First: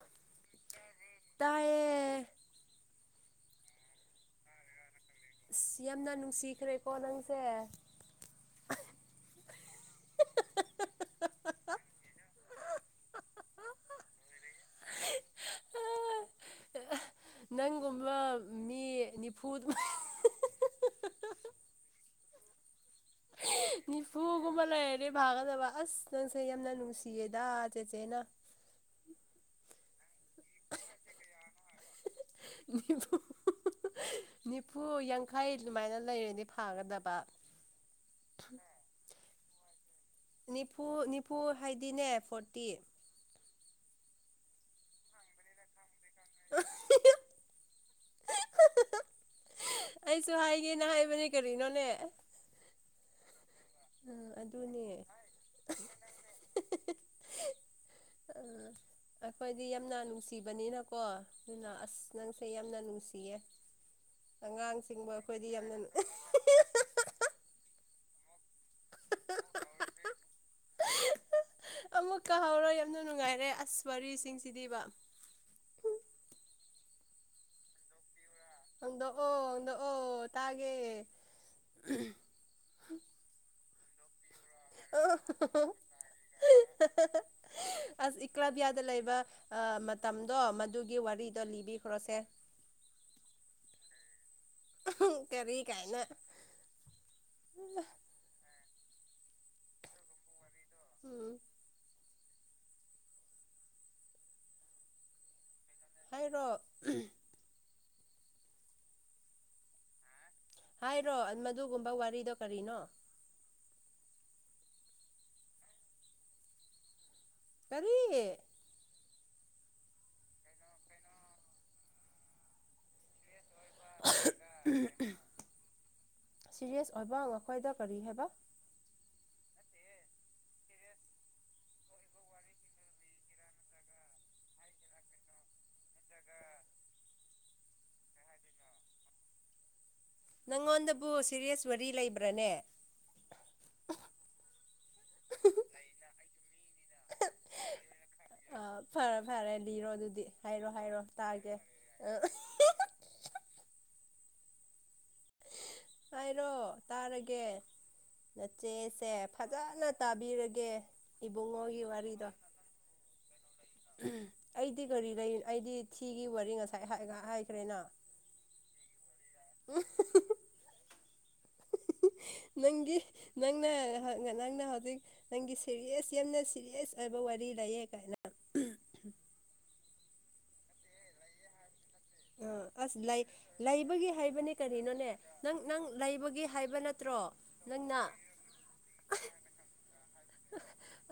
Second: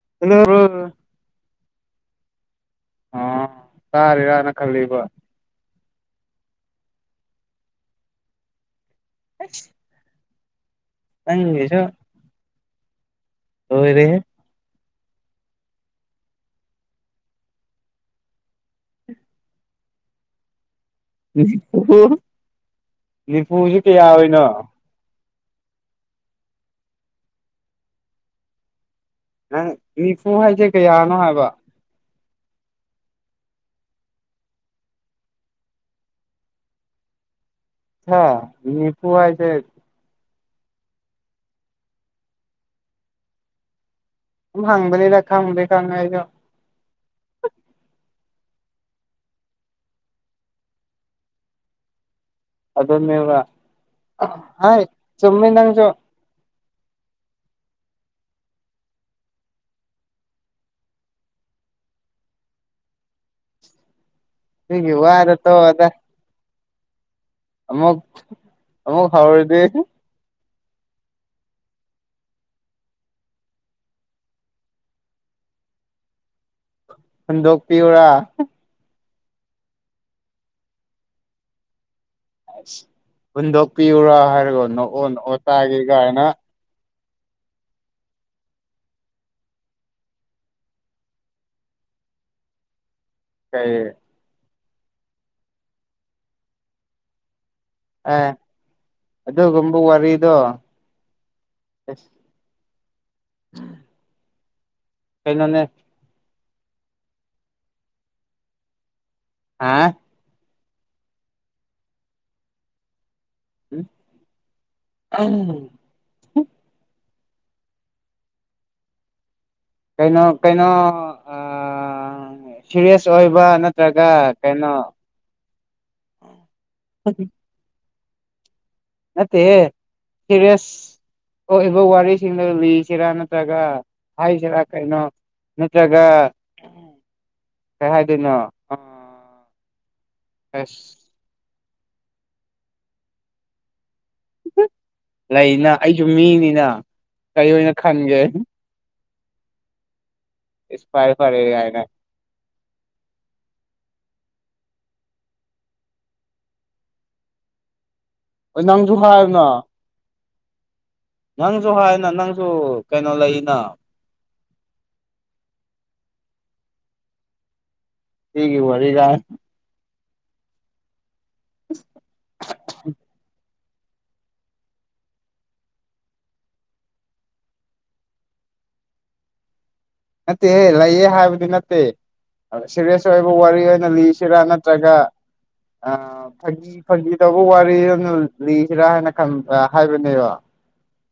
[unintelligible] ꯇꯥꯏꯌꯦ ꯑꯥ ꯆꯥꯔꯤꯔꯥꯅ ꯈꯜꯂꯤꯕ ꯑꯁ ꯌꯥꯝꯅ ꯅꯨꯡꯁꯤꯈ꯭ꯔꯦꯀꯣ ꯅꯪꯁꯦ [unintelligible] ꯅꯪꯒꯤꯁꯨ ꯂꯣꯏꯔꯦꯍꯦ ꯅꯤꯐꯨꯠ ꯅꯤꯐꯨ ꯅꯤꯐꯨꯗꯤ ꯀꯌꯥ ꯑꯣꯏꯅꯣ ꯇꯂꯦꯄꯒꯗꯕ ꯑꯁ ꯅꯪꯁꯦ ꯌꯥꯝꯅ ꯅꯨꯡꯁꯤꯌꯦꯅ ꯆꯦꯆꯦꯅ ꯅꯪ ꯅꯤꯐꯨ ꯍꯥꯏꯁꯦ ꯀꯌꯥꯅꯣ ꯍꯥꯏꯕ ꯅꯤꯐꯨ ꯅꯤꯐꯨ ꯌꯥꯡꯈꯩ ꯑꯗꯨꯃꯥꯏꯅ ꯂꯩꯔꯗꯤ ꯐꯥꯒꯗꯕ ꯍꯥ ꯅꯤꯐꯨ ꯍꯥꯏꯁꯦ ꯅꯤꯐꯨ ꯅꯤꯐꯨ ꯍꯥꯏꯗꯤꯅꯦ ꯐꯣꯔꯇꯤ ꯁꯨꯝ ꯍꯪꯕꯅꯤꯗ ꯈꯡꯕꯗꯤ ꯈꯪꯉꯤ ꯑꯩꯁꯨ ꯑꯩꯁꯨ ꯍꯥꯏꯒꯦꯅ ꯍꯥꯏꯕꯅꯦ ꯀꯔꯤꯅꯣꯅꯦ ꯑꯗꯨꯅꯦꯕ ꯎꯝ ꯑꯥꯏ ꯑꯗꯨꯅꯦ ꯆꯨꯝꯃꯤ ꯅꯪꯁꯨ [unintelligible] ꯑꯩꯈꯣꯏꯗꯤ ꯌꯥꯝꯅ ꯅꯨꯡꯁꯤꯕꯅꯤ ꯅꯀꯣ ꯑꯗꯨꯅ ꯑꯁ ꯅꯪꯁꯦ ꯌꯥꯝꯅ ꯅꯨꯡꯁꯤꯌꯦ ꯁꯤꯒꯤ ꯑꯉꯥꯡꯁꯤꯡꯕꯨ ꯋꯥꯗꯣ ꯑꯩꯈꯣꯏꯗꯤ ꯌꯥꯝꯅ ꯇꯣꯛꯑꯣꯗ ꯑꯃꯨꯛ ꯑꯃꯨꯛ ꯍꯥꯎꯔꯤꯗꯤ ꯑꯃꯨꯛꯀ ꯍꯧꯔꯣꯏ ꯌꯥꯝꯅ ꯅꯨꯡꯉꯥꯏꯔꯦ ꯑꯁ ꯋꯥꯔꯤꯁꯤꯡꯁꯤꯗꯤꯕ ꯍꯨꯟꯗꯣꯛ ꯄꯤꯎꯔꯥ ꯅꯣꯛꯑꯣ ꯅꯣꯛꯑꯣ ꯇꯥꯒꯦ ꯑꯁ ꯍꯨꯟꯗꯣꯛꯄꯤꯎꯔꯥ ꯍꯥꯏꯔꯒ ꯅꯣꯛꯑꯣ ꯅꯣꯛꯑꯣ ꯇꯥꯒꯦ ꯀꯥꯏꯅ [unintelligible] ꯑꯁ ꯏꯀ꯭ꯂꯥꯕꯤꯌꯥꯗ ꯂꯩꯕ ꯃꯇꯝꯗꯣ ꯃꯗꯨꯒꯤ ꯋꯥꯔꯤꯗꯣ ꯂꯤꯕꯤꯈ꯭ꯔꯣꯁꯦ [inaudible] ꯀꯩ ꯑꯍꯝ ꯀꯔꯤ ꯀꯥꯏꯅ ꯑꯦ ꯑꯗꯨꯒꯨꯝꯕ ꯋꯥꯔꯤꯗꯣ ꯎꯝ [inaudible] [inaudible] ꯀꯩꯅꯣꯅꯦ ꯔꯣ ꯍꯥ ꯍꯥꯏꯔꯣ ꯃꯗꯨꯒꯨꯝꯕ ꯋꯥꯔꯤꯗꯣ ꯀꯔꯤꯅꯣ [unintelligible] ꯀꯔꯤ ꯀꯩꯅꯣ ꯀꯩꯅꯣ ꯁꯤꯔꯤꯔꯦꯁ ꯑꯣꯏꯕ ꯀꯩꯅꯣ ꯁꯤꯔꯤꯌꯁ ꯑꯣꯏꯕ ꯅꯈꯣꯏꯗ ꯀꯔꯤ ꯍꯥꯏꯕ ꯅꯠꯇꯦꯍꯦ ꯁꯦꯔꯤꯌꯁ ꯊꯣꯛꯏꯕ ꯋꯥꯔꯤꯁꯤꯡꯗꯣ ꯂꯤꯁꯤꯔꯥ ꯅꯠꯇ꯭ꯔꯒ ꯍꯥꯏꯁꯤꯔꯥ ꯀꯩꯅꯣ ꯅꯠꯇ꯭ꯔꯒ ꯀꯩ ꯍꯥꯏꯗꯣꯏꯅꯣ ꯑꯥ ꯅꯪꯉꯣꯟꯗꯕꯨ ꯁꯤꯔꯤꯌꯁ ꯋꯥꯔꯤ ꯂꯩꯕ꯭ꯔꯥꯅꯦ ꯂꯩꯅ ꯑꯩꯁꯨ ꯃꯤꯅꯤꯅ ꯀꯔꯤ ꯑꯣꯏꯅ ꯈꯟꯒꯦ ꯑ ꯐꯔꯦ ꯐꯔꯦ ꯂꯤꯔꯣ ꯑꯗꯨꯗꯤ ꯍꯥꯏꯔꯣ ꯏꯁ ꯍꯥꯏꯔꯣ ꯐꯔꯦ ꯐꯔꯦ ꯇꯥꯒꯦ ꯀꯥꯏꯅ ꯍꯥꯏꯔꯣ ꯇꯥꯔꯒꯦ ꯍꯣꯏ ꯅꯪꯁꯨ ꯅꯆꯦꯁꯦ ꯍꯥꯏꯌꯨꯅ ꯐꯖꯅ ꯇꯥꯕꯤꯔꯒꯦ ꯅꯪꯁꯨ ꯏꯕꯨꯡꯉꯣꯒꯤ ꯍꯥꯏꯌꯨꯅ ꯋꯥꯔꯤꯗꯣ ꯅꯪꯁꯨ ꯀꯩꯅꯣ ꯂꯩꯅ ꯑꯩꯗꯤ ꯀꯔꯤ ꯂꯩ ꯑꯩꯗꯤ ꯊꯤꯒꯤ ꯋꯥꯔꯤ ꯉꯁꯥꯏ ꯍꯥꯏꯒ ꯍꯥꯏꯈ꯭ꯔꯦꯅ ꯊꯤꯒꯤ ꯋꯥꯔꯤꯒ [unintelligible] ꯅꯪꯒꯤ ꯅꯪꯅ ꯅꯪꯅ ꯍꯧꯖꯤꯛ ꯅꯪꯒꯤ ꯁꯦꯔꯤꯌꯁ ꯌꯥꯝꯅ ꯁꯦꯔꯤꯌꯁ ꯑꯣꯏꯕ ꯋꯥꯔꯤ ꯂꯩꯌꯦ ꯀꯥꯏꯅ ꯎꯝ ꯅꯠꯇꯦꯍꯦ ꯂꯩꯌꯦ ꯍꯥꯏꯕꯗꯤ ꯅꯠꯇꯦ ꯑ ꯑꯁ ꯁꯦꯔꯤꯌꯁ ꯂꯩ ꯑꯣꯏꯕ ꯋꯥꯔꯤ ꯑꯣꯏꯅ ꯂꯩꯕꯒꯤ ꯂꯤꯁꯤꯔꯥ ꯍꯥꯏꯕꯅꯦ ꯅꯠꯇ꯭ꯔꯒ ꯀꯔꯤꯅꯣꯅꯦ ꯅꯪ ꯅꯪ ꯂꯩꯕꯒꯤ ꯍꯥꯏꯕ ꯅꯠꯇ꯭ꯔꯣ ꯀꯗꯧꯕ ꯋꯥꯔꯤ ꯅꯪꯅ ꯑꯃꯅ ꯂꯤꯁꯤꯔꯥ ꯍꯥꯏꯅ ꯈꯟ ꯍꯥꯏꯕꯅꯦꯕ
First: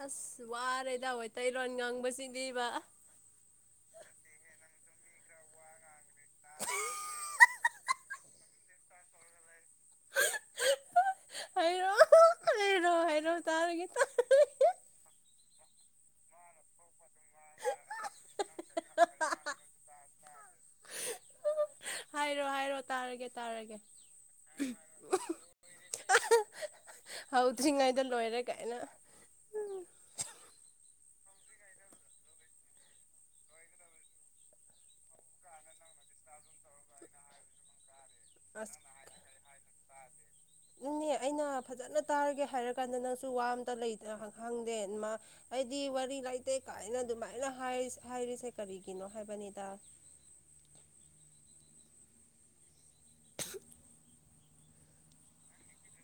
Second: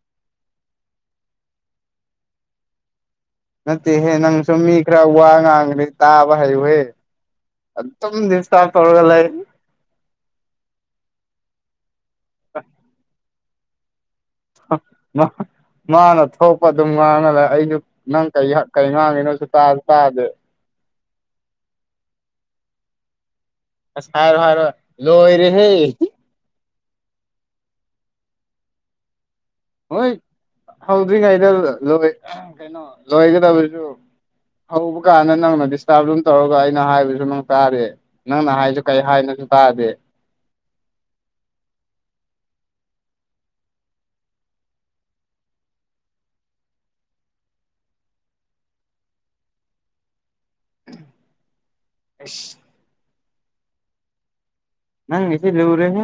ꯑꯁ ꯋꯥꯔꯦꯗ ꯃꯩꯇꯩꯔꯣꯟ ꯉꯥꯡꯕꯁꯤꯗꯤꯕ ꯅꯠꯇꯦꯍꯦ ꯅꯪꯁꯨ ꯃꯤ ꯈꯔ ꯋꯥ ꯉꯥꯡꯈ꯭ꯔꯦ ꯇꯥꯕ ꯍꯥꯏꯌꯨꯍꯦ [unintelligible] UNINTELLIGIBLE INAUDIBLE UNINTELLIGIBLE INAUDIBLE ꯃꯥꯅ ꯊꯣꯛꯄ ꯑꯗꯨꯝ ꯉꯥꯡꯉꯂꯩ ꯑꯩꯁꯨ ꯅꯪ ꯀꯔꯤ ꯍꯥꯢ ꯀꯩ ꯉꯥꯡꯉꯤꯅꯣꯖꯨ ꯇꯥꯖꯨꯇꯥꯗꯦ ꯍꯥꯏꯔꯣꯍꯥꯏꯔꯣ ꯇꯥꯔꯒꯦ ꯇꯥꯔꯒꯦ ꯑꯥꯁ ꯍꯥꯏꯔꯣ ꯍꯥꯢꯔꯣ ꯂꯣꯏꯔꯦ ꯍꯦ ꯍꯧꯗ꯭ꯔꯤꯉꯩꯗꯂꯣꯏꯔꯦ ꯀꯥꯏꯅ ꯍꯣꯏꯠ ꯍꯧꯗ꯭ꯔꯤꯉꯩꯗ ꯂꯣꯏ ꯑꯪ ꯀꯩꯅꯣ ꯂꯣꯏꯒꯗꯕꯖꯨ ꯍꯧꯕꯀꯥꯟꯗ ꯅꯪꯅ ꯗꯤꯁꯇꯞ ꯗꯨꯝ ꯇꯧꯔ ꯄꯥ ꯑꯩꯅ ꯍꯥꯏꯕꯖꯨ ꯅꯪ ꯇꯥꯗꯦ ꯅꯪꯅ ꯍꯥꯏꯖꯨ ꯀꯩ ꯍꯥꯏꯅꯣꯖꯨ ꯇꯥꯗꯦ ꯗꯨꯅꯦ ꯑꯩꯅ ꯐꯖꯅ ꯇꯥꯔꯒꯦ ꯍꯥꯏꯔꯛ ꯀꯥꯟꯗ ꯅꯪꯖꯨ ꯋꯥ ꯑꯝꯇ ꯂꯩꯇꯔꯕ ꯈꯪꯗꯦ ꯃꯥ ꯑꯩꯗꯤ ꯋꯥꯔꯤ ꯂꯩꯇꯦ ꯀꯥꯏꯅ ꯑꯗꯨꯃꯥꯏꯅ ꯍꯥꯏ ꯢꯁ ꯍꯥꯏꯔꯤꯁꯦ ꯀꯔꯤꯒꯤꯅꯣ ꯍꯥꯏꯕꯅꯤꯗ ꯑꯩꯁ ꯅꯪꯒꯤꯖꯤ ꯂꯨꯔꯦꯍꯦ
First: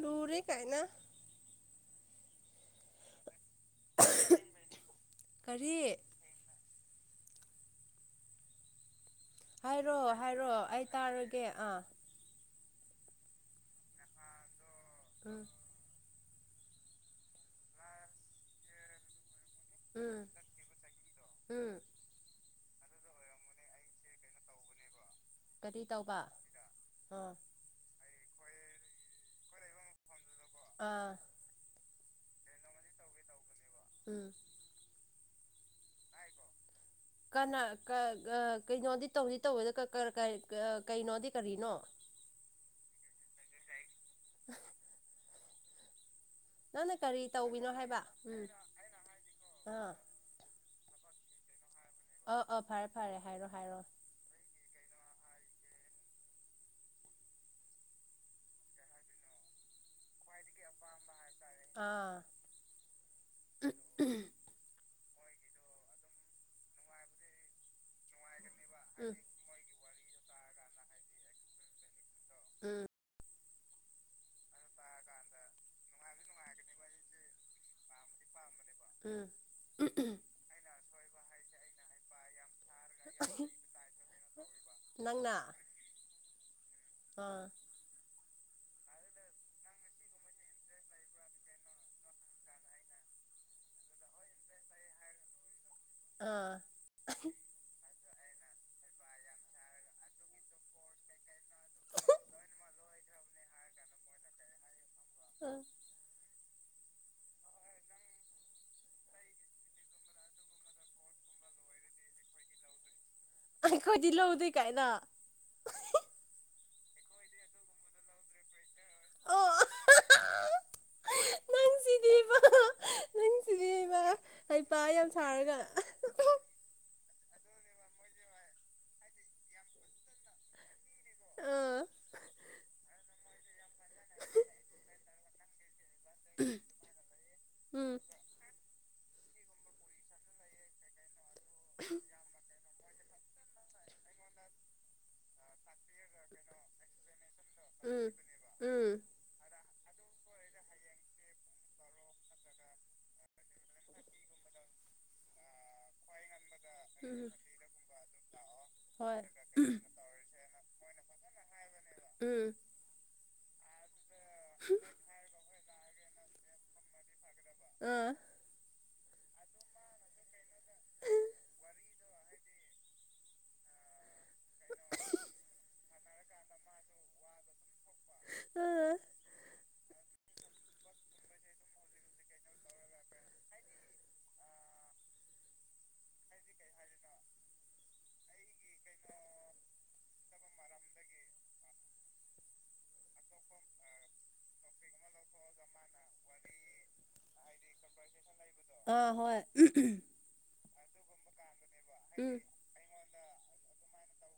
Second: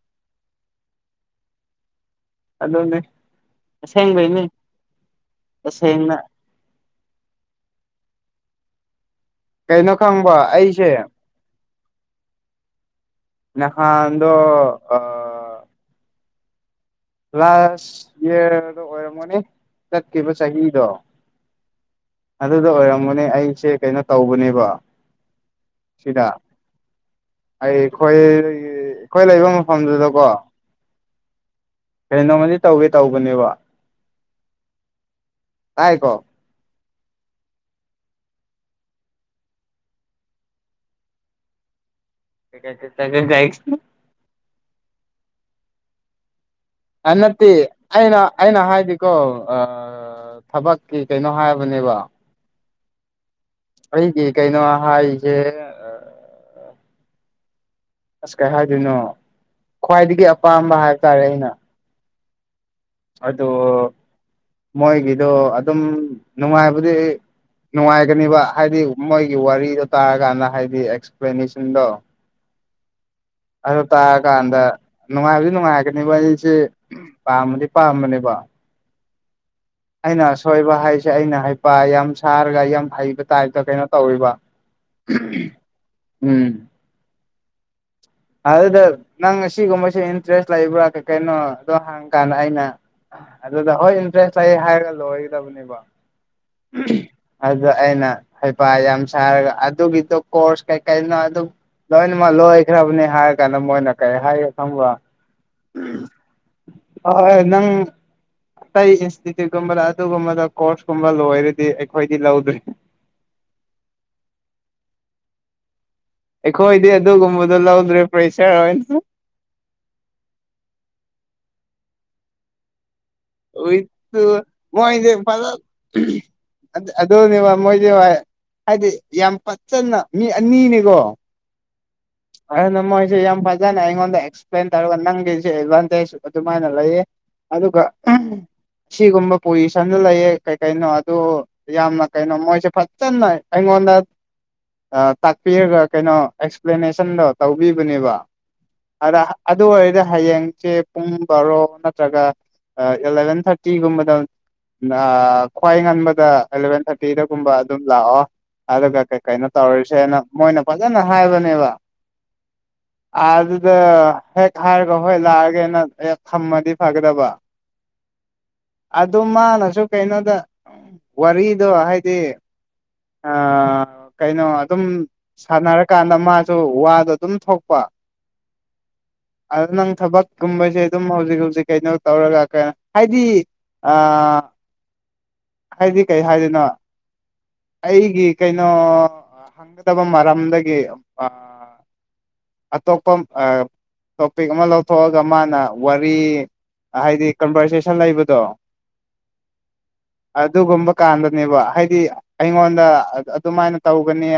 ꯂꯨꯔꯦꯀꯥꯏꯅ ꯑꯗꯨꯅꯤ ꯑꯁꯦꯡꯕꯩꯅꯤ ꯀꯔꯤ ꯇꯁꯦꯡꯅ ꯀꯩꯅꯣ ꯍꯥꯏꯔꯣ ꯈꯪꯕ ꯍꯥꯏꯔꯣ ꯑꯩ ꯑꯩꯁꯦ ꯇꯥꯔꯒꯦ ꯑꯥ ꯅꯥꯍꯥꯟꯗꯣ ꯎꯝ ꯑꯥꯑꯥ ꯂꯥꯠꯁ ꯏꯌ꯭ꯔꯗ ꯑꯣꯏꯔꯝꯒꯅꯤ ꯎꯝ ꯆꯠꯈꯤꯕ ꯆꯍꯤꯗꯣ ꯎꯝ ꯑꯗꯨꯗ ꯑꯣꯏꯔꯝꯒꯅꯤ ꯑꯩꯁꯦ ꯀꯩꯅꯣ ꯇꯧꯕꯅꯤꯕ ꯀꯔꯤꯇꯧꯕ ꯑꯥꯑꯥ ꯈꯣꯏꯒꯤ ꯈꯣꯏ ꯂꯩꯕ ꯃꯐꯝꯗꯨꯗꯀꯣ ꯑꯥ ꯀꯩꯅꯣꯃꯗꯤ ꯇꯧꯒꯦ- ꯇꯧꯕꯅꯦꯕ ꯑꯥꯑꯥ ꯇꯥꯏꯌꯦꯀꯣ INAUDIBLE ꯀꯟꯅꯥ ꯀꯥ ꯒꯥ ꯀꯩꯅꯣꯗꯤ ꯇꯧꯗꯤ ꯇꯧꯋꯦꯗꯣ ꯀꯥ ꯀꯔꯤ ꯀꯥꯏ ꯑꯥ ꯀꯩꯅꯣꯗꯤ ꯀꯔꯤꯅꯣ UNINTELLIGIBLE ꯅꯪꯅ ꯀꯔꯤ ꯍꯥꯅꯠꯇꯦ ꯇꯧꯕꯤꯅꯣ ꯍꯥꯏꯕ ꯑꯩꯅ ꯎꯝ ꯑꯩꯅ ꯍꯥꯏꯗꯤꯀꯣ ꯑꯥ ꯑꯥꯑꯥ ꯊꯕꯛꯀꯤ ꯀꯩꯅꯣ ꯍꯥꯏꯝ ꯑꯣ ꯑꯣ ꯐꯔꯦ ꯐꯔꯦ ꯍꯥꯏꯔꯣ ꯍꯥꯏꯔꯣ ꯑꯩꯒꯤ ꯀꯩꯅꯣ ꯍꯥꯏꯖꯦ ꯑꯥ ꯑꯥ ꯑꯥꯁ ꯀꯩ ꯍꯥꯏꯗꯣꯏꯅꯣ ꯈ꯭ꯋꯥꯏꯗꯒꯤ ꯑꯄꯥꯝꯕ ꯍꯥꯏꯕ ꯇꯥꯔꯦ ꯑꯩꯅ ꯑꯥ ꯑꯥꯗꯣ ꯃꯣꯏꯒꯤ ꯗꯣ ꯑꯗꯨꯝ ꯅꯨꯡꯉꯥꯏꯕꯗꯤ-ꯅꯨꯡꯉꯥꯏꯒꯅꯤꯕ ꯍꯥꯏꯗꯤ ꯎꯝ ꯃꯣꯏꯒꯤ ꯋꯥꯔꯤꯗꯣ ꯇꯥꯔ ꯀꯥꯟꯗꯍꯥꯏꯗꯤ ꯑꯦꯛꯁꯄ꯭ꯂꯦꯅꯦꯁꯟꯗꯣ INAUDIBLE ꯕꯗꯣ ꯇꯥꯔꯀꯥꯟꯗ ꯅꯨꯡꯉꯥꯏꯕꯗꯤ- ꯅꯨꯡꯉꯥꯏꯔꯛꯀꯅꯤꯕ ꯨꯑꯩꯖꯤ ꯄꯥꯝꯃꯗꯤ ꯄꯥꯝꯕꯅꯤꯕ INAUDIBLE ꯑꯩꯅ ꯑꯁꯣꯏꯕ ꯍꯥꯏꯁꯦ ꯑꯩꯅ ꯍꯩꯄꯥ ꯌꯥꯝ ꯁꯥꯔꯒ ꯌꯥꯝ ꯍꯩꯕ ꯇꯥꯏꯞꯇ ꯀꯩꯅꯣ ꯇꯧꯔꯤꯕ ꯎꯝ ꯑꯥꯑꯥ ꯑꯗꯨꯗ ꯅꯪ ꯑꯁꯤꯒꯨꯝꯕꯁꯦ ꯏꯟꯇꯔꯦꯁ ꯂꯩꯕ꯭ꯔ ꯀꯩ ꯀꯩꯅꯣ ꯑꯗꯣ ꯍꯪꯀꯥꯟꯗ ꯑꯩꯅ ꯑꯗꯨꯗ ꯍꯣꯏ ꯏꯟꯇ꯭ꯔꯦꯁ ꯂꯩ ꯍꯥꯏꯔꯒ ꯂꯣꯏꯒꯗꯕꯅꯦꯕ ꯑꯥ [unintelligible] ꯑꯗ ꯑꯩꯅ ꯍꯩꯄꯥ ꯌꯥꯝ ꯁꯥꯔꯒ ꯑꯗꯨꯒꯤꯗꯣ ꯀꯣꯔꯁ ꯀꯩꯀꯩꯅꯣ ꯑꯗꯨꯛ ꯂꯣꯏꯅꯃꯛ ꯂꯣꯏꯈ꯭ꯔꯞꯅꯦ ꯍꯥꯏꯔ ꯀꯥꯟꯗ ꯃꯣꯏꯅ ꯀꯩ ꯍꯥꯏꯒꯦ ꯈꯪꯕ꯭ꯔꫭ ꯑ [unintelligible] ꯅꯪ ꯑꯇꯩ ꯏꯟꯁꯇꯤꯇ꯭ꯌꯨꯠꯀꯨꯝꯕꯗ ꯑꯗꯨꯒꯨꯝꯕꯗ ꯀꯣꯔꯁꯀꯨꯝꯕ ꯂꯣꯏꯔꯗꯤ ꯑꯩꯈꯣꯏꯗꯤ ꯂꯧꯗ꯭ꯔꯦ ꯑꯩꯈꯣꯏꯗꯤ ꯂꯧꯗꯦ ꯀꯥꯏꯅ [unintelligible] ꯑꯈꯣꯏꯗꯤ ꯑꯗꯨꯒꯨꯝꯕꯗꯣ ꯂꯧꯗ꯭ꯔꯦ ꯐ꯭ꯔꯦꯁꯔ ꯑꯣꯏꯅ ꯑꯣ ꯅꯪꯁꯤꯗꯤꯕ ꯅꯪꯁꯤꯗꯤꯕ [unintelligible] ꯍꯩꯄꯥ ꯌꯥꯝ ꯃꯣꯏꯗꯤ ꯐꯖ ꯁꯥꯔꯒ [unintelligible] ꯑꯗꯨꯅꯦꯕ ꯃꯣꯏꯗꯤ ꯍꯥꯏꯗꯤ ꯌꯥꯝ ꯐꯖꯅ ꯃꯤ ꯑꯅꯤꯅꯤꯀꯣ ꯑꯥ [unintelligible] ꯃꫭꯏꯖꯦ ꯌꯥꯝ ꯐꯖꯅ ꯑꯩꯉꯣꯟꯗ ꯑꯦꯛꯁꯄ꯭ꯂꯦꯟ ꯇꯧꯔꯒ ꯅꯪꯒꯤꯁꯦ ꯑꯦꯠꯕꯥꯟ ꯇꯦꯁ ꯑꯗꯨꯝꯃꯥꯏꯅ ꯂꯩꯌꯦ ꯑꯗꯨꯒ ꯎꯝ [unintelligible] ꯁꯤꯒꯨꯝꯕ ꯄꯣꯖꯤꯁꯟꯗ ꯂꯩꯌꯦ ꯀꯩ ꯀꯩꯅꯣ ꯑꯗꯨ ꯌꯥꯝꯅ ꯀꯩꯅꯣ ꯃꯣꯏꯁꯦ ꯐꯖꯅ ꯑꯩꯉꯣꯟꯗ ꯑ ꯇꯥꯛꯄꯤꯔꯒ ꯀꯩꯅꯣ ꯑꯦꯛꯁ ꯄ꯭ꯂꯦꯅꯦꯁꯟꯗꯣ ꯎꯝ ꯇꯧꯕꯤꯕꯅꯦꯕ ꯎꯝ ꯑꯗ ꯑꯗꯨ ꯑꯣꯏꯔꯗꯤ ꯍꯌꯦꯡꯆꯦ ꯄꯨꯡ ꯕꯥꯔꯣ ꯅꯠꯇ꯭ꯔꯒ ꯑ ꯑꯦꯂꯚꯦꯟ ꯊꯥꯔꯇꯤꯒꯨꯝꯕꯗ ꯑ ꯈ꯭ꯋꯥꯏ ꯉꯟꯕꯗ ꯑꯦꯂꯚꯦꯟ ꯎꯝ ꯊꯥꯔꯇꯤꯗꯒꯨꯝꯕ ꯑꯗꯨꯝ ꯂꯥꯛꯑꯣ ꯑꯗꯨꯒ ꯀꯩ ꯍꯣꯏ ꯀꯩꯅꯣ ꯇꯧꯔꯁꯦꯅ ꯃꯣꯏꯅ ꯐꯖꯅ ꯍꯥꯏꯕꯅꯦ ꯎꯝ ꯑꯥ ꯑꯗꯨꯗ ꯍꯦꯛ ꯍꯥꯏꯔꯒ ꯍꯣꯏ ꯂꯥꯛꯑꯒꯦꯅ ꯍꯦꯛ ꯊꯝꯃꯗꯤ ꯐꯒꯗꯕ ꯑ ꯑꯗꯨꯝ ꯃꯥꯅꯁꯨ ꯀꯩꯅꯣꯗ ꯋꯥꯔꯤꯗꯣ ꯍꯥꯏꯗꯤ [inaudible] ꯑ ꯀꯩꯅꯣ ꯑꯗꯨꯝ ꯁꯥꯟꯅꯔꯀꯥꯟꯗ ꯃꯥꯁꯨ ꯋꯥꯗꯣ ꯑꯗꯨꯝ ꯊꯣꯛꯄ ꯑꯗꯨ ꯅꯪ ꯊꯕꯛ ꯒꯨꯝꯕꯁꯦ ꯑꯗꯨꯝ ꯍꯧꯖꯤꯛ ꯍꯧꯖꯤꯛ ꯀꯩꯅꯣ ꯇꯧꯔꯒ ꯀꯩꯅꯣ ꯍꯥꯏꯗꯤ ꯑ ꯍꯥꯏꯗꯤ ꯀꯩ ꯍꯥꯏꯗꯣꯢꯅꯣ ꯑꯩꯒꯤ ꯀꯩ ꯅꯣ ꯍꯪꯒꯗꯕ ꯃꯔꯝꯗꯒꯤ ꯑ ꯑꯇꯣꯞꯄ ꯑ ꯇꯣꯄꯤꯛ ꯑꯃ ꯂꯧꯊꯣꯛꯑꯒ ꯃꯥꯅ ꯋꯥꯔꯤ ꯍꯥꯏꯗꯤ ꯀꯟꯚꯔꯁꯦꯁꯟ ꯂꯩꯕꯗꯣ ꯑꯥ ꯑꯥ ꯍꯣꯏ ꯎꯝ ꯑꯗꯨꯒꯨꯝꯕ ꯀꯥꯟꯗꯅꯦꯕ ꯍꯥꯏꯗꯤ ꯑꯩꯉꯣꯟꯗ ꯑꯗꯨꯝꯃꯥꯏꯅ ꯇꯧꯒꯅꯤ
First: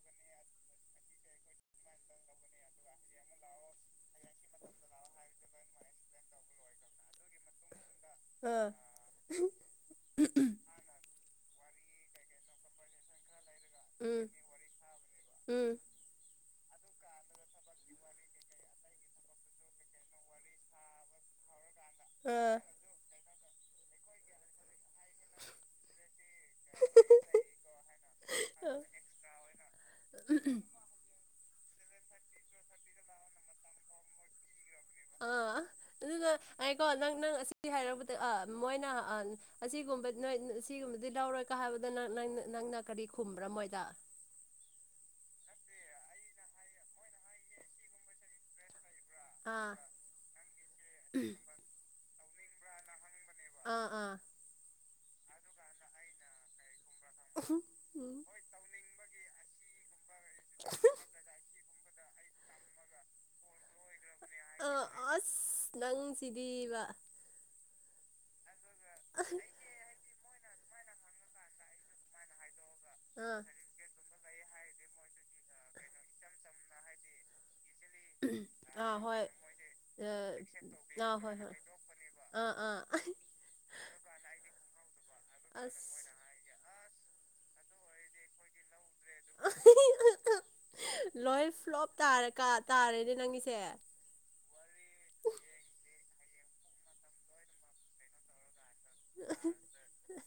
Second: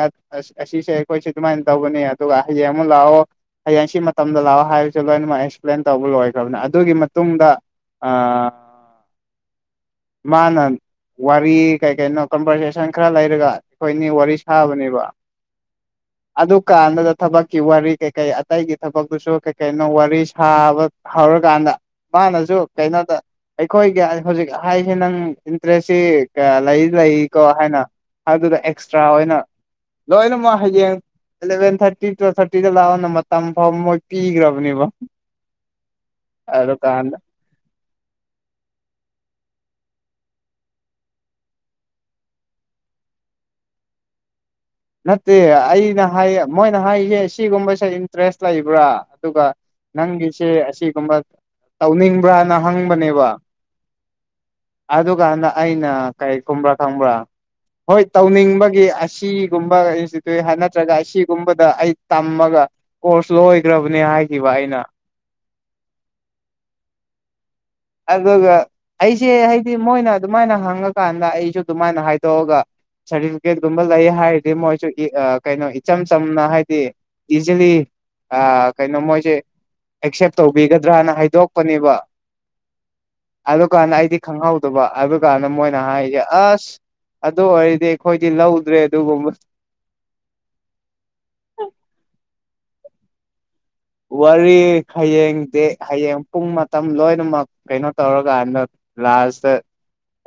ꯑꯁꯤꯁꯦ ꯑꯩꯈꯣꯏꯁꯦ ꯑꯗꯨꯃꯥꯏꯅ ꯇꯧꯒꯅꯤ ꯑꯗꯨꯒ ꯍꯌꯦꯡ ꯑꯃꯨꯛ ꯂꯥꯛꯑꯣ ꯂꯥꯛꯑꯣ ꯍꯌꯦꯡ ꯁꯤ ꯃꯇꯝꯗ ꯂꯥꯛꯑꯣ ꯍꯥꯏꯕꯁꯦ ꯂꯣꯏꯅꯃꯛ ꯑꯦꯛꯁꯄ꯭ꯂꯦꯟ ꯇꯧꯕ ꯂꯣꯏꯈ꯭ꯔꯕꯅꯦ ꯑꯗꯨꯒꯤ ꯃꯇꯨꯡꯗ ꯑ ꯑꯥ ꯃꯥꯅ ꯋꯥꯔꯤ ꯀꯩ ꯀꯩꯅꯣ ꯀꯝꯕꯔꯁꯦꯁꯟ ꯈꯔ ꯂꯩꯔꯒ ꯑꯩꯈꯣꯏꯅꯤ ꯎꯝ ꯋꯥꯔꯤ ꯁꯥꯕꯅꯦꯕ ꯎꯝ ꯑꯗꯨ ꯀꯥꯟꯗꯨꯗ ꯊꯕꯛꯀꯤ ꯋꯥꯔꯤ ꯀꯩꯀꯩ ꯑꯇꯩꯒꯤ ꯊꯕꯛꯇꯨꯁꯨ ꯀꯩ ꯀꯩꯅꯣ ꯋꯥꯔꯤ ꯁꯥꯕ ꯍꯧꯔ ꯀꯥꯟꯗ ꯃꯥꯟꯅꯁꯨ ꯑꯥ ꯀꯩꯅꯣꯗ ꯑꯩꯈꯣꯏꯒꯤ ꯍꯧꯖꯤꯛ ꯍꯥꯏ [unintelligible] ꯅꯪ ꯏꯟꯇꯔꯦꯁꯁꯤ ꯀꯥ ꯂꯩ ꯂꯩ ꯀꯣ ꯍꯥꯏꯅ ꯑꯗꯨꯗ ꯑꯦꯛꯁꯇ꯭ꯔꯥ ꯑꯣꯏꯅ ꯂꯣꯏꯅꯃꯛ ꯍꯌꯦꯡ ꯑꯦꯂꯚꯦꯟ ꯊꯥꯔꯇꯤ ꯇꯨ ꯇꯨꯋꯦꯞ ꯊꯥꯔꯇꯤꯗ ꯂꯥꯛꯑꯣꯅ ꯃꯇꯝ ꯐꯥꯎ ꯃꯣꯏ ꯄꯤꯈ꯭ꯔꯕꯅꯦꯕ ꯑꯗꯨꯗꯣ ꯉꯥꯢꯈꯣ ꯅꯪ ꯑꯗꯨꯀꯥꯟꯗ ꯅꯪ ꯑ ꯁꯤ ꯍꯥꯏꯔꯕꯗ ꯑ ꯃꯣꯏꯅ ꯑ ꯑꯁꯤꯒꯨꯝꯕ ꯅꯣꯢ ꯁꯤꯒꯨꯝꯕꯗꯤ ꯂꯧꯔꯣꯏꯀꯥ ꯍꯥꯏꯕꯗ ꯅ ꯅꯪ ꯅꯪꯅ ꯀꯔꯤ ꯈꯨꯝꯕ꯭ꯔ‌ ꯃꯣꯏꯗ ꯅꯠꯇꯦ ꯑꯩꯅ ꯍꯥꯏ ꯃꯣꯏꯅ ꯍꯥꯏꯍꯦ ꯁꯤꯒꯨꯝꯕꯁꯦ ꯏꯟꯇ꯭ꯔꯦꯁ ꯂꯩꯕ꯭ꯔꯥ ꯑꯗꯨꯒ ꯑꯥ ꯅꯪꯒꯤꯁꯦ ꯑꯁꯤꯒꯨꯝꯕ ꯇꯧꯅꯤꯡꯕ꯭ꯔꯅ ꯍꯪꯕꯅꯦꯕ ꯑꯥ ꯑꯥ ꯑꯗꯨꯀꯥꯟꯗ ꯑꯩꯅ ꯀꯩ ꯈꯨꯝꯕ꯭ꯔꯥ ꯈꯪꯕ꯭ꯔꯥ ꯍꯣꯏ ꯎꯝ ꯇꯧꯅꯤꯡꯕꯒꯤ ꯑꯁꯤ ꯒꯨꯝꯕ ꯏꯟꯁꯇꯤꯇꯨ ꯅꯠꯇ꯭ꯔ ꯑꯁꯤꯒꯨꯝꯕꯗ ꯑꯩ ꯇꯝꯃꯒ ꯀꯣꯔꯁ ꯂꯣꯢꯒ꯭ꯔꯕꯅꯦ ꯍꯥꯢ ꯑ ꯑꯁ ꯅꯪ ꯁꯤꯗꯤꯕ ꯑꯗꯨꯒ ꯑꯩꯁꯦ ꯍꯥꯏꯗꯤ ꯃꯣꯏꯅ ꯑꯗꯨꯃꯥꯏꯅ ꯍꯪ ꯉ ꯀꯥꯟꯗ ꯑꯩꯁꯨ ꯑꯗꯨꯃꯥꯏꯅ ꯍꯥꯏꯗꯣꯛꯑꯒ ꯑꯥ ꯁꯥꯔꯇꯤꯐꯤꯀꯦꯠꯀꯨꯝꯕ ꯂꯩ ꯍꯥꯏ ꯃꯣꯏꯁꯨ ꯀꯩꯅꯣ ꯏꯆꯝ ꯆꯝꯅ ꯍꯥꯏꯗꯤ ꯏꯖꯤꯂꯤ ꯑ ꯑꯥ ꯀꯩꯅꯣ ꯍꯣꯏ ꯃꯣꯏꯁꯦ ꯑ ꯑꯦꯛꯁꯦꯞ ꯇꯧꯕꯤꯒꯗ꯭ꯔꯅ ꯑꯥ ꯍꯣꯏ ꯍꯣꯏ ꯍꯥꯏꯗꯣꯛꯄꯅꯦꯕ ꯑꯥ ꯑꯥ ꯑꯗꯨꯀꯥꯟꯗ ꯑꯩꯗꯤ ꯈꯪꯍꯧꯗꯕ ꯑꯗꯨꯀꯥꯟꯗ ꯃꯣꯏꯅ ꯑꯁ ꯍꯥꯏꯔꯤꯁꯦ ꯑꯁ ꯑꯗꯨ ꯑꯣꯏꯔꯗꯤ ꯑꯩꯈꯣꯏꯗꯤ ꯂꯧꯗ꯭ꯔꯦ ꯑꯗꯨꯒꯨꯝꯕ ꯑꯍꯤꯍꯤꯍꯛꯍꯛ ꯂꯣꯏ ꯐ꯭ꯂꯣꯞ ꯇꯥꯔꯀꯥ ꯇꯥꯔꯦꯅꯦ ꯅꯪꯒꯤꯁꯦ ꯋꯥꯔꯤ ꯍꯌꯦꯡ ꯗꯦ ꯍꯌꯦꯡ ꯄꯨꯡ ꯃꯇꯝ ꯂꯣꯏꯅꯃꯛ ꯀꯩꯅꯣ ꯇꯧꯔꯀꯥꯟꯗ ꯂꯥꯁꯇ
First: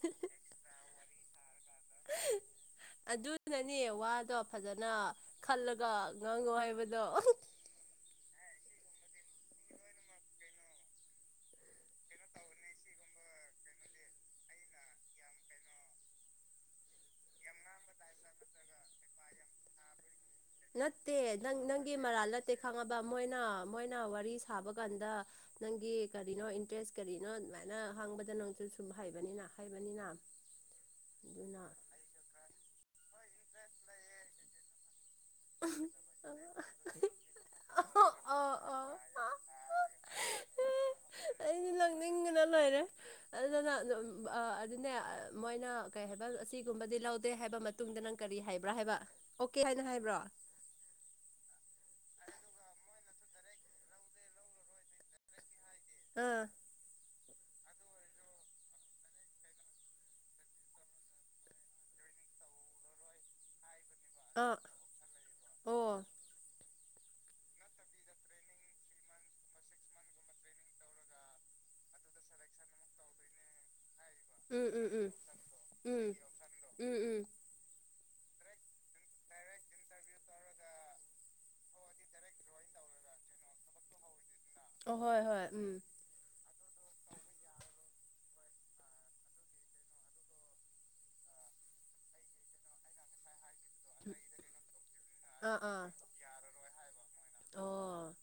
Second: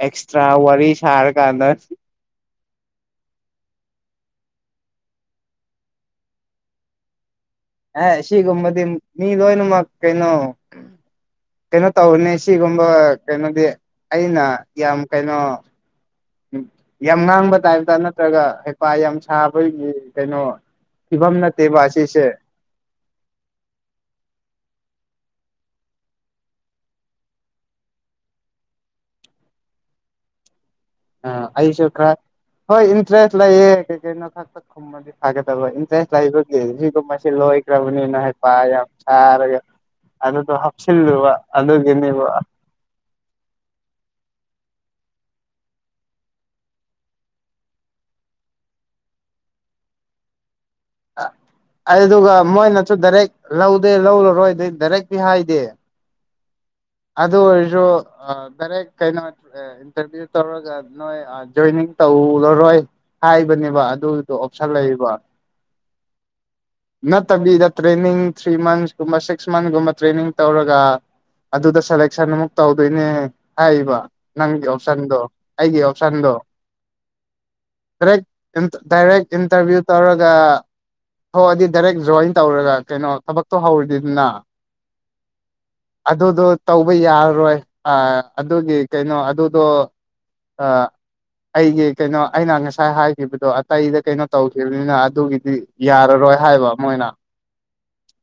ꯑꯦꯛꯁꯇ꯭ꯔꯥ ꯋꯥꯔꯤ ꯁꯥꯔ ꯀꯥꯟꯗ ꯑꯗꯨꯅꯅꯦ ꯋꯥꯗꯣ ꯐꯖꯅ ꯈꯜꯂꯒ ꯉꯥꯡꯉꯣ ꯍꯥꯏꯕꯗꯣ ꯑꯦ ꯁꯤꯒꯨꯝꯕꯗꯤ ꯃꯤ ꯂꯣꯏꯅꯃꯛ ꯀꯩꯅꯣ ꯀꯩꯅꯣ ꯇꯧꯕꯅꯤ ꯁꯤꯒꯨꯝꯕ ꯀꯩꯅꯣꯗꯤ ꯑꯩꯅ ꯌꯥꯝ ꯀꯩꯅꯣ ꯌꯥꯝ ꯉꯥꯡꯕ ꯇꯥꯏꯞꯇ ꯅꯠꯇ꯭ꯔꯒ ꯍꯩꯄꯥ ꯌꯥꯝ ꯁꯥꯕꯒꯤ ꯀꯩꯅꯣ ꯅꯠꯇꯦ ꯐꯤꯕꯝ ꯅꯪ ꯅꯠꯇꯦꯕ ꯅꯪꯒꯤ ꯃꯔꯥꯜ ꯑꯁꯤꯁꯦ ꯅꯠꯇꯦ ꯈꯪꯉꯕ ꯃꯣꯏꯅ ꯃꯣꯏꯅ ꯋꯥꯔꯤ ꯁꯥꯕ ꯀꯥꯟꯗ ꯅꯪꯒꯤ ꯀꯔꯤꯅꯣ ꯏꯟꯇꯔꯦꯁ ꯀꯔꯤꯅꯣ ꯑꯗꯨꯃꯥꯏꯅ ꯍꯪꯕꯗ ꯅꯪꯁꯨ ꯁꯨꯝ ꯍꯥꯏꯕꯅꯤꯅ ꯍꯥꯏꯕꯅꯤꯅ [inaudible] ꯑ ꯑꯩꯁꯨ ꯈꯔ ꯍꯣꯏ ꯏꯟꯇ꯭ꯔꯦꯁ ꯂꯩꯌꯦ ꯀꯩ ꯀꯩ ꯅꯣ ꯊꯥꯛꯇ ꯈꯨꯝꯃꯗꯤ ꯐꯒꯗꯕ ꯏꯟꯇꯔꯦꯁ ꯂꯩꯕꯒꯤ ꯁꯤꯒꯨꯝꯕꯁꯤ ꯂꯣꯏꯒ꯭ꯔꯕꯅꯤꯅ ꯍꯥꯏꯄꯥ ꯌꯥꯝ ꯁꯥꯔꯒ ꯑꯗꯨꯗꯣ ꯍꯥꯞꯁꯤꯜꯂꯨꯕ ꯑꯗꯨꯒꯤꯅꯦꯕ ꯑꯗꯨꯅꯪ ꯑ ꯑꯗꯨꯅꯦ ꯃꯣꯏꯅ ꯀꯩ ꯍꯥꯏꯕ ꯑꯁꯤꯒꯨꯝꯕꯗꯤ ꯂꯧꯗꯦ ꯍꯥꯏꯕ ꯃꯇꯨꯡꯗ ꯅꯪ ꯀꯔꯤ ꯗꯤ ꯍꯥꯏꯕ꯭ꯔꯥ ꯍꯥꯏꯕ ꯑꯣꯀꯦ ꯍꯥꯏꯅ ꯍꯥꯏꯕ꯭ꯔꯣ ꯑ ꯑꯗꯨꯒ ꯃꯣꯏꯅꯁꯨ ꯗꯥꯏꯔꯦꯛ ꯂꯧꯗꯦ ꯂꯧꯔꯔꯣꯏ ꯗꯥꯏꯔꯦꯛ ꯇꯤ ꯍꯥꯏꯗꯦ ꯑꯥ ꯑꯗꯨ ꯑꯣꯏꯔꯁꯨ ꯑꯥ ꯗꯥꯏꯔꯦꯛ ꯀꯩꯅꯣ ꯑꯥ ꯏꯟꯇꯔꯚꯤꯌꯨ ꯇꯧꯔꯒ ꯅꯣꯏ ꯑꯥ ꯖꯣꯏꯅꯤꯡ ꯇꯧ ꯇꯧꯔꯔꯣꯏ ꯍꯥꯏꯕꯅꯦꯕ ꯑꯗꯨꯗꯣ ꯑꯥ ꯑꯣꯞꯁꯟ ꯂꯩꯕ ꯑꯣ ꯅꯠꯇꯕꯤꯗ ꯇ꯭ꯔꯦꯅꯤꯡ ꯊ꯭ꯔꯤ ꯃꯟꯁꯀꯨꯝꯕ ꯁꯤꯛꯁ ꯃꯟꯁꯀꯨꯝꯕ ꯇ꯭ꯔꯦꯅꯤꯡ ꯇꯧꯔꯒ ꯑꯗꯨꯗ ꯁꯦꯂꯦꯛꯁꯟ ꯑꯃꯨꯛ ꯇꯧꯗꯣꯏꯅꯦ ꯍꯥꯏꯔꯤꯕ ꯅꯪꯒꯤ ꯎꯝ ꯎꯝ ꯎꯝ ꯑꯣꯞꯁꯟꯗꯣ ꯑꯩꯒꯤ ꯎꯝ ꯑꯣꯞꯁꯟꯗꯣ ꯎꯝ ꯎꯝ ꯗ꯭ꯔꯦꯛ ꯗꯥꯏꯔꯦꯛ ꯏꯟꯇꯔꯚꯤꯌꯨ ꯇꯧꯔꯒ ꯍꯣꯏ ꯑꯗꯨ ꯗꯥꯏꯔꯦꯛ ꯖꯣꯏꯟ ꯇꯧꯔꯒ ꯀꯩꯅꯣ ꯊꯕꯛꯇꯣ ꯍꯧꯔꯗꯤꯗꯅ ꯑꯣ ꯍꯣꯏ ꯍꯣꯏ ꯎꯝ ꯑ ꯑꯗꯨꯒꯤ ꯀꯩꯅꯣ ꯑꯗꯨꯗꯣ ꯑ ꯑꯩꯒꯤ ꯀꯩꯅꯣ ꯑꯩꯅ ꯉꯁꯥꯏ ꯍꯥꯏꯈꯤꯕꯗꯣ ꯀꯩꯗ ꯀꯩꯅꯣ ꯇꯧꯈꯤꯕꯅꯤꯅ ꯑꯗꯨꯒꯤꯗꯤ ꯑꯥ ꯑꯥ ꯌꯥꯔꯔꯣꯏ ꯍꯥꯏꯕ ꯃꯣꯏꯅ ꯑꯣ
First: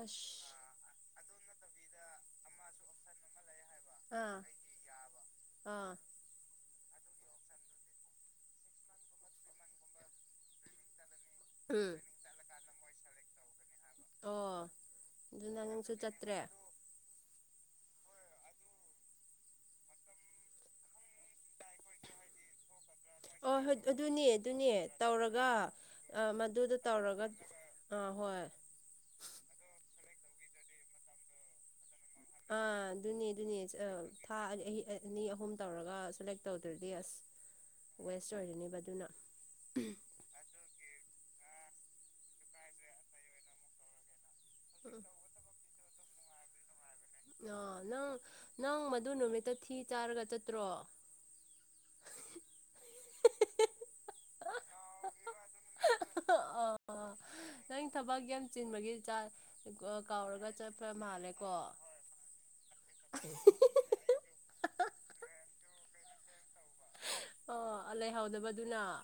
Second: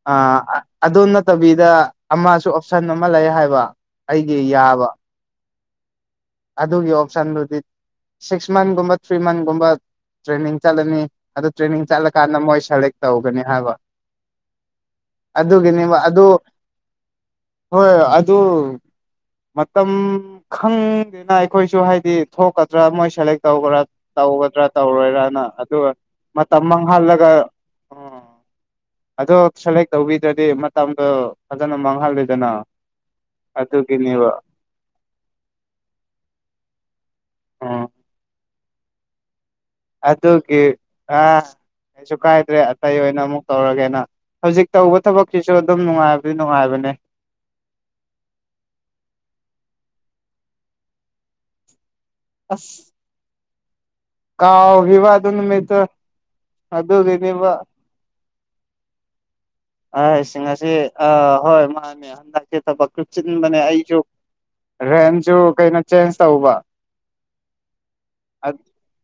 ꯑꯁ ꯑꯥ ꯑꯗꯨ ꯅꯠꯇꯕꯤꯗ ꯑꯃꯁꯨ ꯑꯣꯞꯁꯟ ꯑꯃ ꯂꯩ ꯍꯥꯏꯕ ꯑꯩꯒꯤ ꯑꯥ ꯌꯥꯕ ꯑꯥ ꯑꯗꯨꯒꯤ ꯑꯣꯞꯁꯟꯗꯨꯗꯤ ꯁꯤꯛꯁ ꯃꯟꯒꯨꯝꯕ ꯊ꯭ꯔꯤ ꯃꯟꯒꯨꯝꯕ ꯇ꯭ꯔꯦꯅꯤꯡ ꯆꯠꯂꯅꯤ ꯑꯗꯨ ꯇ꯭ꯔꯦꯅꯤꯡ ꯎꯝ ꯆꯠꯂꯀꯥꯟꯗ ꯃꯣꯏ ꯁꯦꯂꯦꯛ ꯇꯧꯒꯅꯤ ꯍꯥꯏꯕ ꯑꯣ ꯑꯗꯨꯅ ꯅꯪꯁꯨ ꯑꯗꯨꯒꯤꯅꯦꯕ ꯑꯗꯨ ꯆꯠꯇ꯭ꯔꯦ ꯑꯣ ꯍꯣꯏ ꯑꯗꯨ ꯃꯇꯝ ꯈꯪꯗꯦꯗ ꯈꯣꯏꯁꯨ ꯍꯥꯏꯗꯤ ꯊꯣꯛꯀꯗ꯭ꯔ ꯃꯣꯏ ꯁꯦꯂꯦꯛ ꯍꯣꯏ ꯇꯧꯕ꯭ꯔ ꯑꯗꯨꯅꯦ ꯇꯧꯒꯗ꯭ꯔ ꯑꯗꯨꯅꯦ ꯇꯧꯔꯣꯏꯔꯅ ꯇꯧꯔꯒ ꯑꯗꯨꯒ ꯑ, ꯃ ꯇꯝ ꯃꯗꯨꯗ ꯇꯧꯔꯒ ꯃꯥꯡꯍꯜꯂꯒ ꯑꯥ ꯎꯝ ꯍꯣꯏ ꯑꯗꯣ ꯁꯦꯂꯦꯛ ꯇꯧꯕꯤꯗ꯭ꯔꯗꯤ ꯃꯇꯝꯗꯣ ꯐꯖꯅ ꯃꯥꯡ ꯑꯥ ꯑꯗꯨꯅꯦ ꯑꯗꯨꯅꯦ ꯊꯥ [unintelligible] ꯑꯅꯤ ꯑꯍꯨꯝ ꯇꯧꯔꯒ ꯁꯦꯂꯦꯛ ꯇꯧꯗ꯭ꯔꯗꯤ ꯑꯁ ꯎꯝ ꯋꯦꯁ ꯑꯣꯏꯔꯅꯦꯕ ꯑꯗꯨꯅ ꯑꯗꯨꯒꯤ ꯑꯥ ꯀꯩꯁꯨ ꯀꯥꯏꯗ꯭ꯔꯦ ꯑꯇꯩ ꯑꯣꯏꯅ ꯑꯃꯨꯛ ꯇꯧꯔꯒꯦꯅ ꯍꯧꯖꯤꯛ ꯇꯧꯕ ꯎꯝ ꯊꯕꯛꯁꯤꯁꯨ ꯑꯗꯨꯝ ꯅꯨꯡꯉꯥꯏꯕꯗꯤ ꯅꯨꯡꯉꯥꯏꯕꯅꯦ ꯑ ꯅꯪ ꯅꯪ ꯃꯗꯨ ꯅꯨꯃꯤꯠꯇ ꯊꯤ ꯆꯥꯔꯒ ꯆꯠꯇ꯭ꯔꯣ [inaudible] ꯑꯁ ꯀꯥꯎꯈꯤꯕ ꯑꯗꯨ ꯅꯨꯃꯤꯠꯇꯣ ꯑꯥ ꯑꯗꯨꯒꯤꯅꯤꯕ ꯅꯪ ꯊꯕꯛ ꯌꯥꯝ ꯆꯤꯟꯕꯒꯤ ꯆꯥ ꯑꯁ ꯀꯥꯎꯔꯒ ꯉꯁꯤ ꯆꯠꯄ ꯑ ꯃꯥꯜꯂꯦꯀꯣ ꯍꯣꯏ ꯃꯥ ꯅꯦ ꯍꯟꯗꯛꯇꯤ ꯊꯕꯛꯁꯨ ꯆꯤꯟꯕꯅꯦ ꯑꯩꯖꯨ ꯔꯦꯟꯁꯨ ꯀꯩꯅꯣ ꯆꯦꯟꯁ ꯇꯧꯕ [unintelligible] ꯑ ꯂꯩꯍꯧꯗꯕꯗꯨꯅ